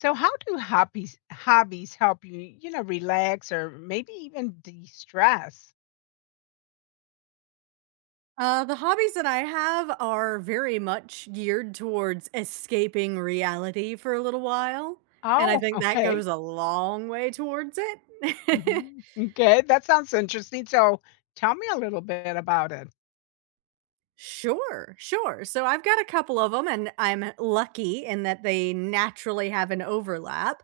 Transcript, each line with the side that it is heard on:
left: So how do hobbies help you, you know, relax or maybe even de-stress?
right: The hobbies that I have are very much geared towards escaping reality for a little while, and I
left: Oh,
right: think that
left: okay.
right: goes a long way towards it.
left: Mhm. M'kay, that sounds interesting. So tell me a little bit about it.
right: Sure, sure. So I've got a couple of them, and I'm lucky in that they naturally have an overlap.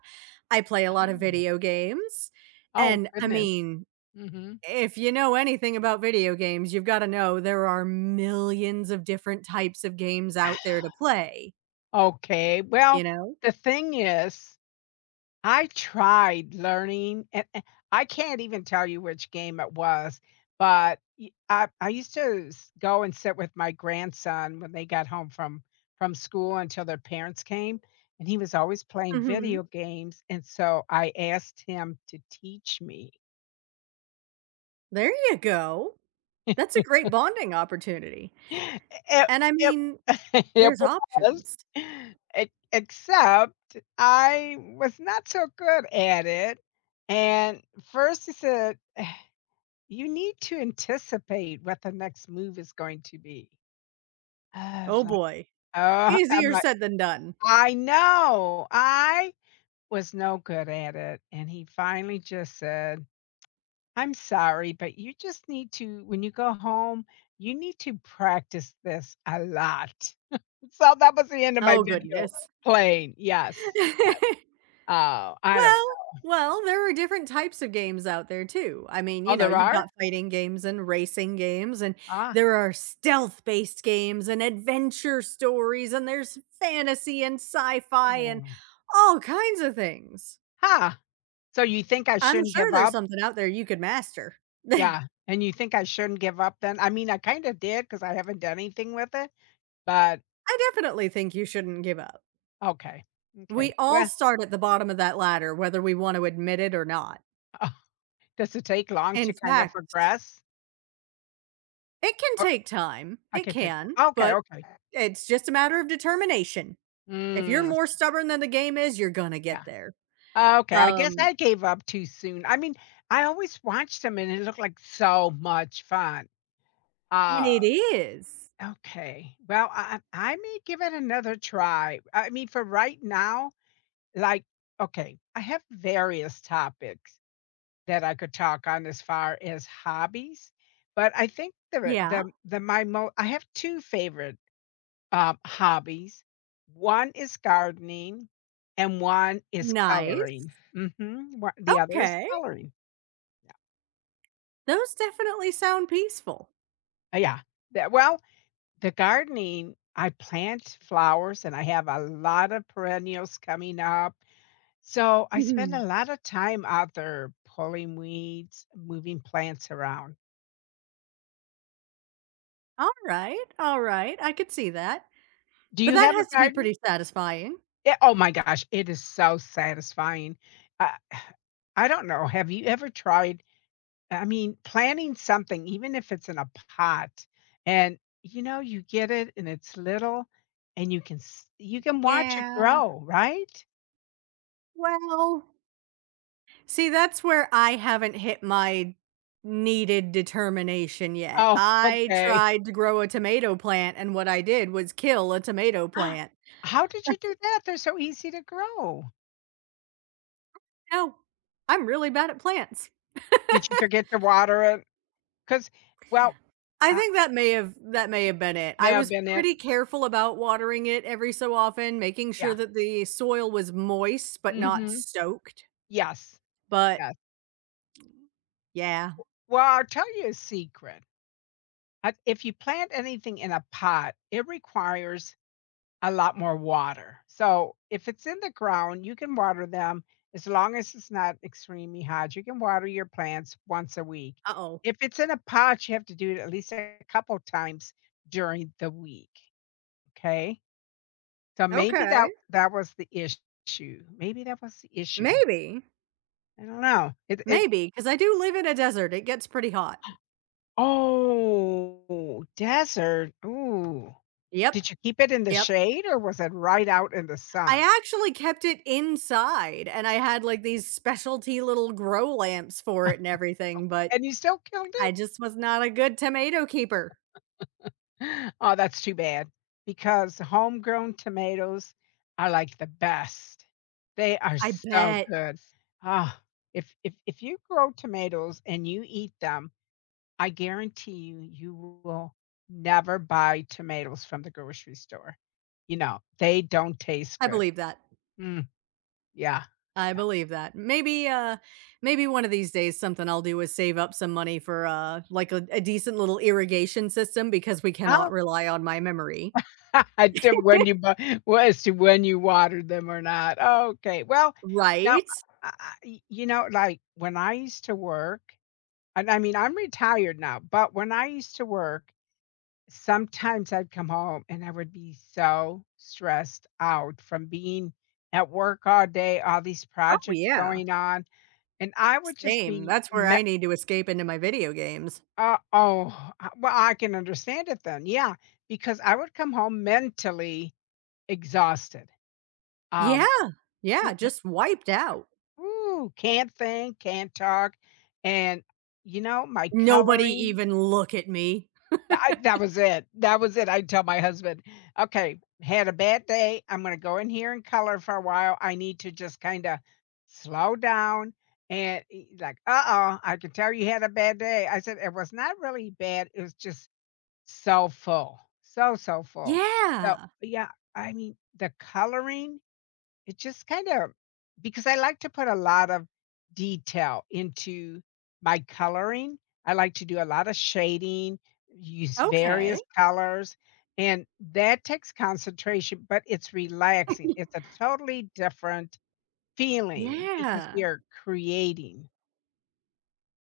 right: I play a lot of
left: Oh.
right: video games,
left: Oh,
right: and I
left: goodness.
right: mean,
left: Mhm.
right: if you know anything about video games, you've got to know there are millions of different types of games out there to play,
left: Okay.
right: you
left: Well,
right: know?
left: the thing is I tried learning, and I can't even tell you which game it was, but y I used to s go and sit with my grandson when they got home from school until their parents came, and he was always playing
right: Mhm.
left: video games, and so I asked him to teach me.
right: There you go. That's a great bonding opportunity.
left: It
right: And I
left: it
right: mean,
left: it
right: there's
left: was,
right: options.
left: e except I was not so good at it, and first he said, "You need to anticipate what the next move is going to be." I
right: Oh
left: was like,
right: boy.
left: "Oh," I'm
right: Easier
left: like,
right: said than done.
left: "I know, I was no good at it," and he finally just said, "I'm sorry, but you just need to, when you go home, you need to practice this a lot." So that was the end of my
right: Oh
left: video
right: goodness.
left: playing, yes. Oh, I don't
right: Well,
left: know.
right: well, there are different types of games out there too. I mean, you
left: Oh,
right: know,
left: there
right: you've
left: are?
right: got fighting games and racing games, and
left: Ah,
right: there are stealth based games and adventure stories, and there's fantasy and sci fi and
left: oh.
right: all kinds of things.
left: Huh. So you think I
right: I'm
left: shouldn't
right: sure
left: give
right: there's
left: up?
right: something out there you could master.
left: Yeah, and you think I shouldn't give up then? I mean, I kinda did because I haven't done anything with it, but
right: I definitely think you shouldn't give up.
left: okay,
right: We
left: okay.
right: all
left: Well,
right: start at the bottom of that ladder, whether we want to admit it or not.
left: does it take long
right: In
left: to kind of
right: fact,
left: progress?
right: it can
left: Or
right: take time.
left: I
right: It
left: can take
right: can,
left: that, okay,
right: but
left: okay.
right: it's just a matter of determination. If you're
left: Mm,
right: more stubborn than the game is, you're gonna
left: yeah.
right: get there.
left: Okay, I guess
right: Um,
left: I gave up too soon. I mean, I always watched them and it looked like so much fun.
right: and
left: Uh,
right: it is.
left: okay. Well, I may give it another try. I mean, for right now, like, okay, I have various topics that I could talk on as far as hobbies, but I think
right: Yeah.
left: the my mo I have 2 favorite, hobbies. One is gardening and one is
right: Nice.
left: coloring. Mhm, the other is
right: Okay.
left: coloring.
right: Those definitely sound peaceful.
left: Yeah. The well, the gardening, I plant flowers and I have a lot of perennials coming up, so I spend
right: Mhm.
left: a lot of time out there pulling weeds, moving plants around.
right: All right. All right. I could see that.
left: Do
right: But
left: you
right: that
left: have a
right: has to be
left: garden?
right: pretty satisfying.
left: Yeah, oh my gosh, it is so satisfying. I I don't know, have you ever tried, I mean, planting something, even if it's in a pot, and, you know, you get it and it's little and you can s you can watch it
right: Yeah.
left: grow, right?
right: Well, see, that's where I haven't hit my needed determination yet.
left: Oh,
right: I
left: okay.
right: tried to grow a tomato plant, and what I did was kill a tomato plant.
left: How did you do that? They're so easy to grow.
right: No, I'm really bad at plants.
left: Did you forget to water it? Because, well,
right: I
left: uh,
right: think that may have been it.
left: may
right: I
left: have
right: was
left: been it.
right: pretty careful about watering it every so often, making sure
left: Yeah.
right: that the soil was moist but not
left: Mhm.
right: soaked.
left: Yes.
right: But
left: Yes.
right: yeah.
left: Well, I'll tell you a secret. I If you plant anything in a pot, it requires a lot more water. So if it's in the ground, you can water them as long as it's not extremely hot. You can water your plants once a week.
right: Uh-oh.
left: If it's in a pot, you have to do it at least a couple times during the week. Okay. So maybe that
right: Okay.
left: that was the issue. Maybe that was the issue.
right: Maybe.
left: I don't know. It
right: Maybe, because I do live in a desert. It gets pretty hot.
left: Oh, desert. Ooh.
right: Yep.
left: Did you keep it in the
right: Yep.
left: shade or was it right out in the sun?
right: I actually kept it inside, and I had, like, these specialty little grow lamps for it and everything, but
left: And you still killed
right: I
left: it?
right: just was not a good tomato keeper.
left: Oh, that's too bad because homegrown tomatoes are like the best. They are
right: I
left: so
right: bet.
left: good. Ah, if you grow tomatoes and you eat them, I guarantee you will never buy tomatoes from the grocery store. You know, they don't taste
right: I
left: good.
right: believe that.
left: Mm, yeah.
right: I
left: Yeah.
right: believe that. Maybe, maybe one of these days, something I'll do is save up some money for, like, a decent little irrigation system because we cannot
left: Oh,
right: rely on my memory.
left: To when you bu well, as to when you watered them or not. Okay. Well, now,
right: Right?
left: I y you know, like, when I used to work, and I mean, I'm retired now, but when I used to work, sometimes I'd come home and I would be so stressed out from being at work all day, all these
right: Oh,
left: projects
right: yeah.
left: going on, and I would just
right: Same.
left: be
right: That's where
left: me.
right: I need to escape into my video games.
left: Oh, well, I can understand it then, yeah, because I would come home mentally exhausted,
right: Yeah.
left: um
right: Yeah,
left: It,
right: just wiped out.
left: ooh, can't think, can't talk, and, you know, my
right: Nobody
left: coloring,
right: even look at me?
left: that was it, that was it. I'd tell my husband, "Okay, had a bad day, I'm gonna go in here and color for a while. I need to just kinda slow down," and he's like, "Uh-oh, I can tell you had a bad day." I said, "It was not really bad, it was just so full." So,
right: Yeah.
left: yeah, I mean, the coloring, it just kinda, because I like to put a lot of detail into my coloring. I like to do a lot of shading, use
right: Okay.
left: various colors, and that takes concentration, but it's relaxing. It's a totally different feeling because
right: Yeah.
left: you're creating.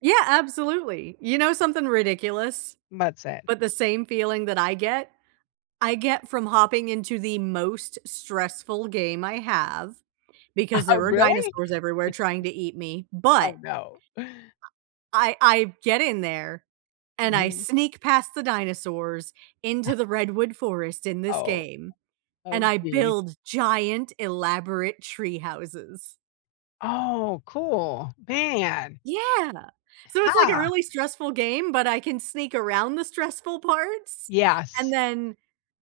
right: Yeah, absolutely. You know something ridiculous,
left: What's that?
right: but the same feeling that I get from hopping into the most stressful game I have because
left: Oh,
right: there are
left: really?
right: dinosaurs everywhere trying to eat me,
left: Oh,
right: but
left: no.
right: I get in there and I
left: Mhm.
right: sneak past the dinosaurs into the redwood forest in this
left: Oh.
right: game, and
left: Oh,
right: I
left: geez.
right: build giant elaborate tree houses.
left: Oh, cool. Man.
right: Yeah. So
left: Ha.
right: it's like a really stressful game, but I can sneak around the stressful parts, and
left: Yes.
right: then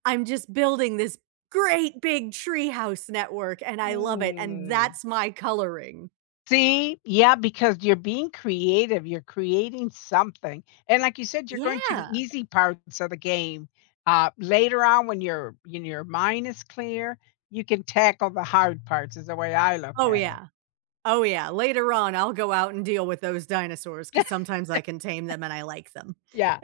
right: I'm just building this great big treehouse network, and I love it, and
left: Hmm.
right: that's my coloring.
left: See? Yeah, because you're being creative, you're creating something, and like you said, you're going to the
right: Yeah.
left: easy parts of the game. Later on when your mind is clear, you can tackle the hard parts is the way I look
right: Oh,
left: at
right: yeah. Oh, yeah. Later on, I'll go out and deal with those dinosaurs
left: it.
right: because sometimes I can tame them and I like them.
left: Yeah.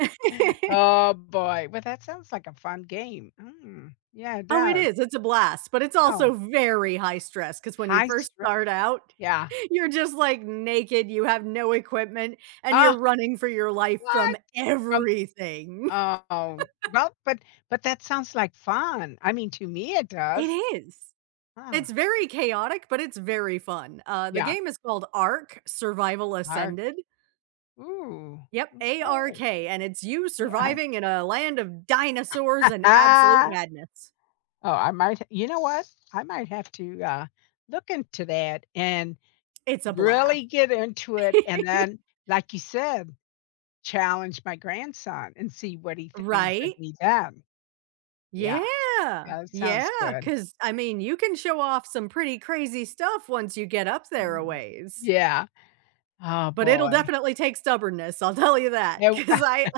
left: Oh, boy. Well, that sounds like a fun game. Mm. Yeah, it
right: Oh, it
left: does.
right: is, it's a blast, but it's
left: Oh,
right: also very high stress. Because when you
left: high
right: first
left: stress.
right: start out,
left: Yeah.
right: you're just, like, naked, you have no equipment, and
left: Oh,
right: you're running for your life from
left: what? Um,
right: everything.
left: oh, well, but that sounds like fun. I mean, to me, it
right: It
left: does.
right: is.
left: Huh.
right: It's very chaotic, but it's very fun. The
left: Yeah.
right: game is called Ark: Survival
left: Arc,
right: Ascended.
left: ooh,
right: Yep,
left: okay,
right: Ark, and it's you
left: yeah.
right: surviving in a land of dinosaurs and absolute
left: Ah,
right: madness.
left: oh, I might, you know what? I might have to, look into that and
right: It's a blast.
left: really get into it, and then, like you said, challenge my grandson and see what he thinks of
right: Right?
left: me then. Yeah,
right: Yeah,
left: that
right: yeah,
left: sounds good.
right: because I mean, you can show off some pretty crazy stuff once you get up there a
left: Mm,
right: ways,
left: yeah. Oh,
right: but it'll
left: boy.
right: definitely take stubbornness, I'll tell you that,
left: You
right: 'cause I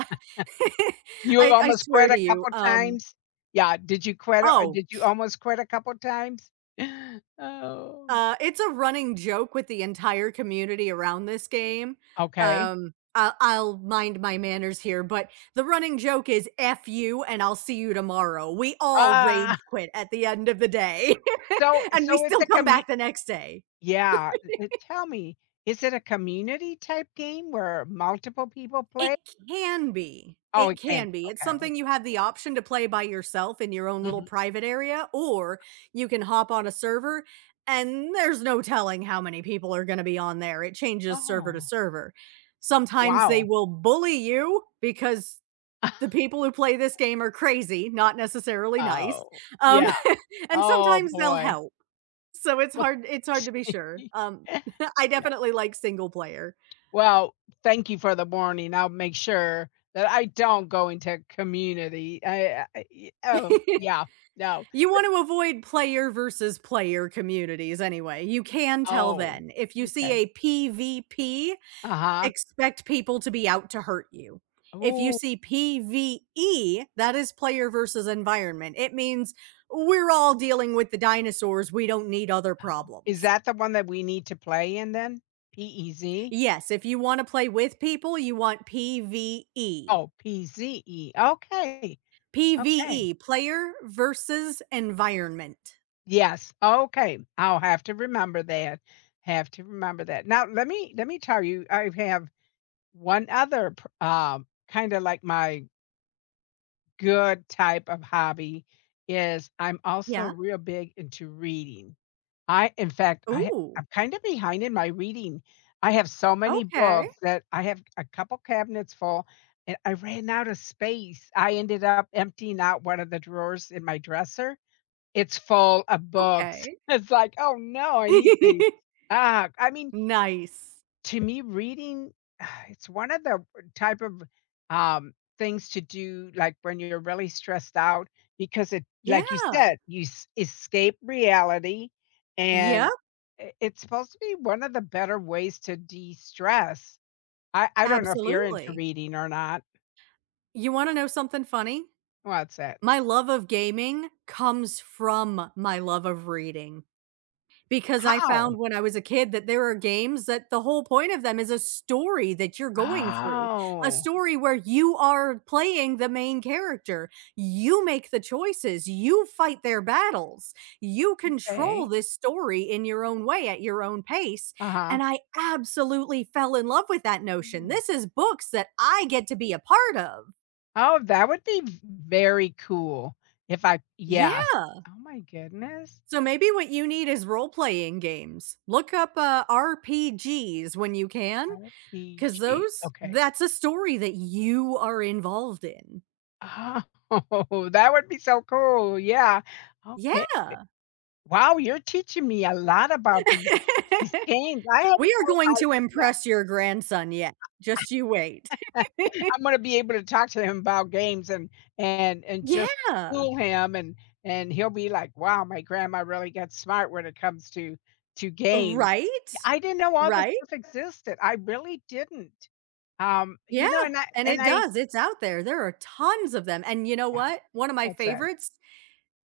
left: you
right: I
left: almost
right: swear
left: quit
right: to
left: a
right: you,
left: couple times? Yeah, did you quit, or
right: oh,
left: did you almost quit a couple times? Oh,
right: it's a running joke with the entire community around this game,
left: okay.
right: I'll mind my manners here, but the running joke is "F you and I'll see you tomorrow." We all rage
left: Ah,
right: quit at the end of the day,
left: so
right: and we
left: so it's
right: still
left: a
right: come
left: commu
right: back the next day.
left: yeah, n tell me, is it a community type game where multiple people
right: It
left: play?
right: can be.
left: Oh,
right: It
left: it can
right: can
left: be,
right: be. It's
left: okay,
right: something you have the option to play by yourself in your own
left: okay,
right: little
left: mhm.
right: private area, or you can hop on a server, and there's no telling how many people are gonna be on there. It changes server to
left: Oh,
right: server. Sometimes they
left: wow.
right: will bully you because the people who play this game are crazy, not necessarily nice,
left: Oh,
right: um,
left: yeah,
right: and
left: oh
right: sometimes they'll
left: boy.
right: help. So it's
left: Well
right: hard it's hard to be sure. I
left: Yeah,
right: definitely like single player.
left: well, thank you for the warning, I'll make sure that I don't go into community, oh, yeah, no,
right: You
left: but
right: want to avoid player versus player communities anyway. You can tell
left: oh,
right: then. If you see
left: okay,
right: a PvP,
left: uh-huh,
right: expect people to be out to hurt you. If you
left: ooh.
right: see PvE, that is player versus environment. It means we're all dealing with the dinosaurs. We don't need other
left: Oh, is
right: problems.
left: that the one that we need to play in then? P-E-Z?
right: Yes, if you want to play with people, you want PvE.
left: Oh, P-Z-E. Okay, okay.
right: PvE, player versus environment.
left: Yes, okay. I'll have to remember that, have to remember that. Now let me tell you, I have one other pr kinda like my good type of hobby is I'm also
right: Yeah.
left: real big into reading. I In fact, I
right: Ooh.
left: I'm kinda behind in my reading. I have so many
right: Okay.
left: books that I have a couple cabinets full, and I ran out of space. I ended up emptying out one of the drawers in my dresser. It's full of books.
right: Okay.
left: It's like, "Oh, no, I need to." Ah, I mean,
right: Nice.
left: to me, reading, it's one of the type of, things to do, like, when you're really stressed out because it, like you
right: Yeah.
left: said, you s escape reality,
right: Yep,
left: and I it's supposed to be one of the better ways to de-stress. I don't know if you're into
right: absolutely.
left: reading or not.
right: You wanna know something funny?
left: What's that?
right: My love of gaming comes from my love of reading. Because I found
left: How?
right: when I was a kid that there are games that the whole point of them is a story that you're going through, a
left: Oh,
right: story where you are playing the main character. You make the choices, you fight their battles, you control
left: okay.
right: this story in your own way at your own pace,
left: Uh-huh.
right: and I absolutely fell in love with that notion.
left: Mm.
right: This is books that I get to be a part of.
left: Oh, that would be v very cool if I, yes.
right: Yeah.
left: Oh my goodness.
right: So maybe what you need is role-playing games. Look up, RPGs when you can. 'Cause
left: RPG,
right: those
left: okay.
right: That's a story that you are involved in.
left: Oh, that would be so cool, yeah. Okay.
right: Yeah.
left: Wow, you're teaching me a lot about these games. I had
right: We are
left: no
right: going to
left: idea.
right: impress your grandson yet, just you wait.
left: I'm gonna be able to talk to him about games and and just
right: Yeah.
left: fool him, and he'll be like, "Wow, my grandma really gets smart when it comes to games."
right: Right?
left: I didn't know all this
right: Right?
left: stuff existed. I really didn't.
right: Yeah,
left: You know, and I
right: and
left: and
right: it
left: I
right: does, it's out there, there are tons of them, and you know
left: yeah,
right: what? One of my
left: that's it.
right: favorites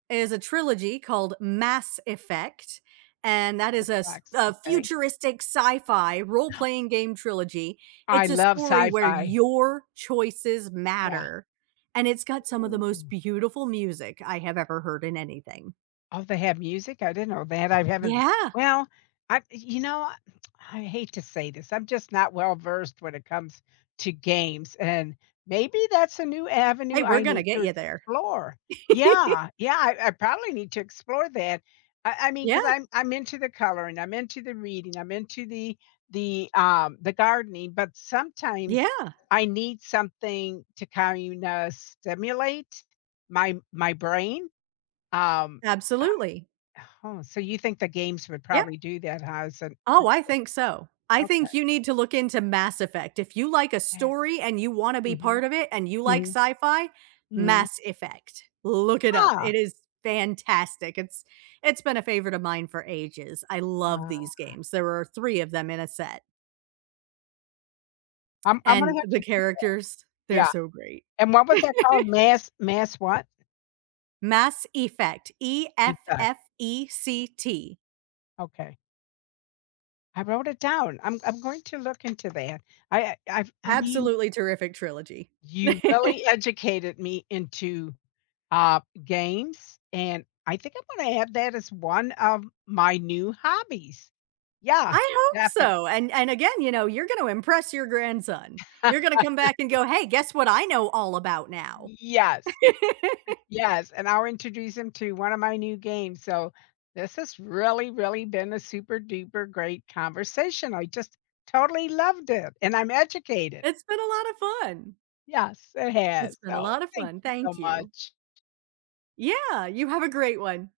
right: is a trilogy called Mass Effect, and that
left: That
right: is a,
left: sucks,
right: a
left: okay.
right: futuristic sci fi role playing game trilogy.
left: I
right: It's a
left: love
right: story where
left: sci-fi.
right: your choices
left: Yeah.
right: matter, and it's got some of the most
left: Ooh.
right: beautiful music I have ever heard in anything.
left: Oh, they have music? I didn't know that. I haven't,
right: Yeah.
left: well, I, you know, I hate to say this, I'm just not well versed when it comes to games, and maybe that's a new
right: Hey,
left: avenue
right: we're
left: I
right: going to
left: need
right: get
left: to
right: you there.
left: explore. Yeah, yeah, I probably need to explore that. I mean,
right: Yeah.
left: because I 'cause I'm into the coloring, I'm into the reading, I'm into the gardening, but sometimes
right: Yeah.
left: I need something to kinda stimulate my brain. Um, I
right: Absolutely.
left: oh, so you think the games would
right: Yeah.
left: probably do that, huh? It's an
right: Oh, I think so. I
left: okay,
right: think you need to look into Mass Effect. If you like a
left: yes.
right: story and you wanna be
left: Mhm,
right: part of it and you like
left: mhm,
right: sci-fi,
left: mhm.
right: Mass Effect. Look it up.
left: Ah,
right: It is fantastic. It's been a favorite of mine for ages. I love these
left: ah,
right: games. There are 3 of them in a set,
left: I'm gonna
right: and
left: have
right: the
left: to do that.
right: characters, they're
left: Yeah,
right: so great.
left: and what was that called? Mass mass what?
right: Mass Effect,
left: Effect,
right: Effect.
left: okay. I wrote it down. I'm going to look into that. I mean,
right: Absolutely terrific trilogy.
left: you really educated me into, games, and I think I'm gonna add that as one of my new hobbies. Yeah,
right: I hope
left: definitely.
right: so, and again, you know, you're gonna impress your grandson. You're gonna come back and go, "Hey, guess what I know all about now."
left: Yes. Yes, and I'll introduce him to one of my new games. So this has really, really been a super duper great conversation. I just totally loved it, and I'm educated.
right: It's been a lot of fun.
left: Yes, it
right: It's
left: has.
right: been a
left: So
right: lot of
left: thank
right: fun,
left: you so
right: thank you.
left: much.
right: Yeah, you have a great one.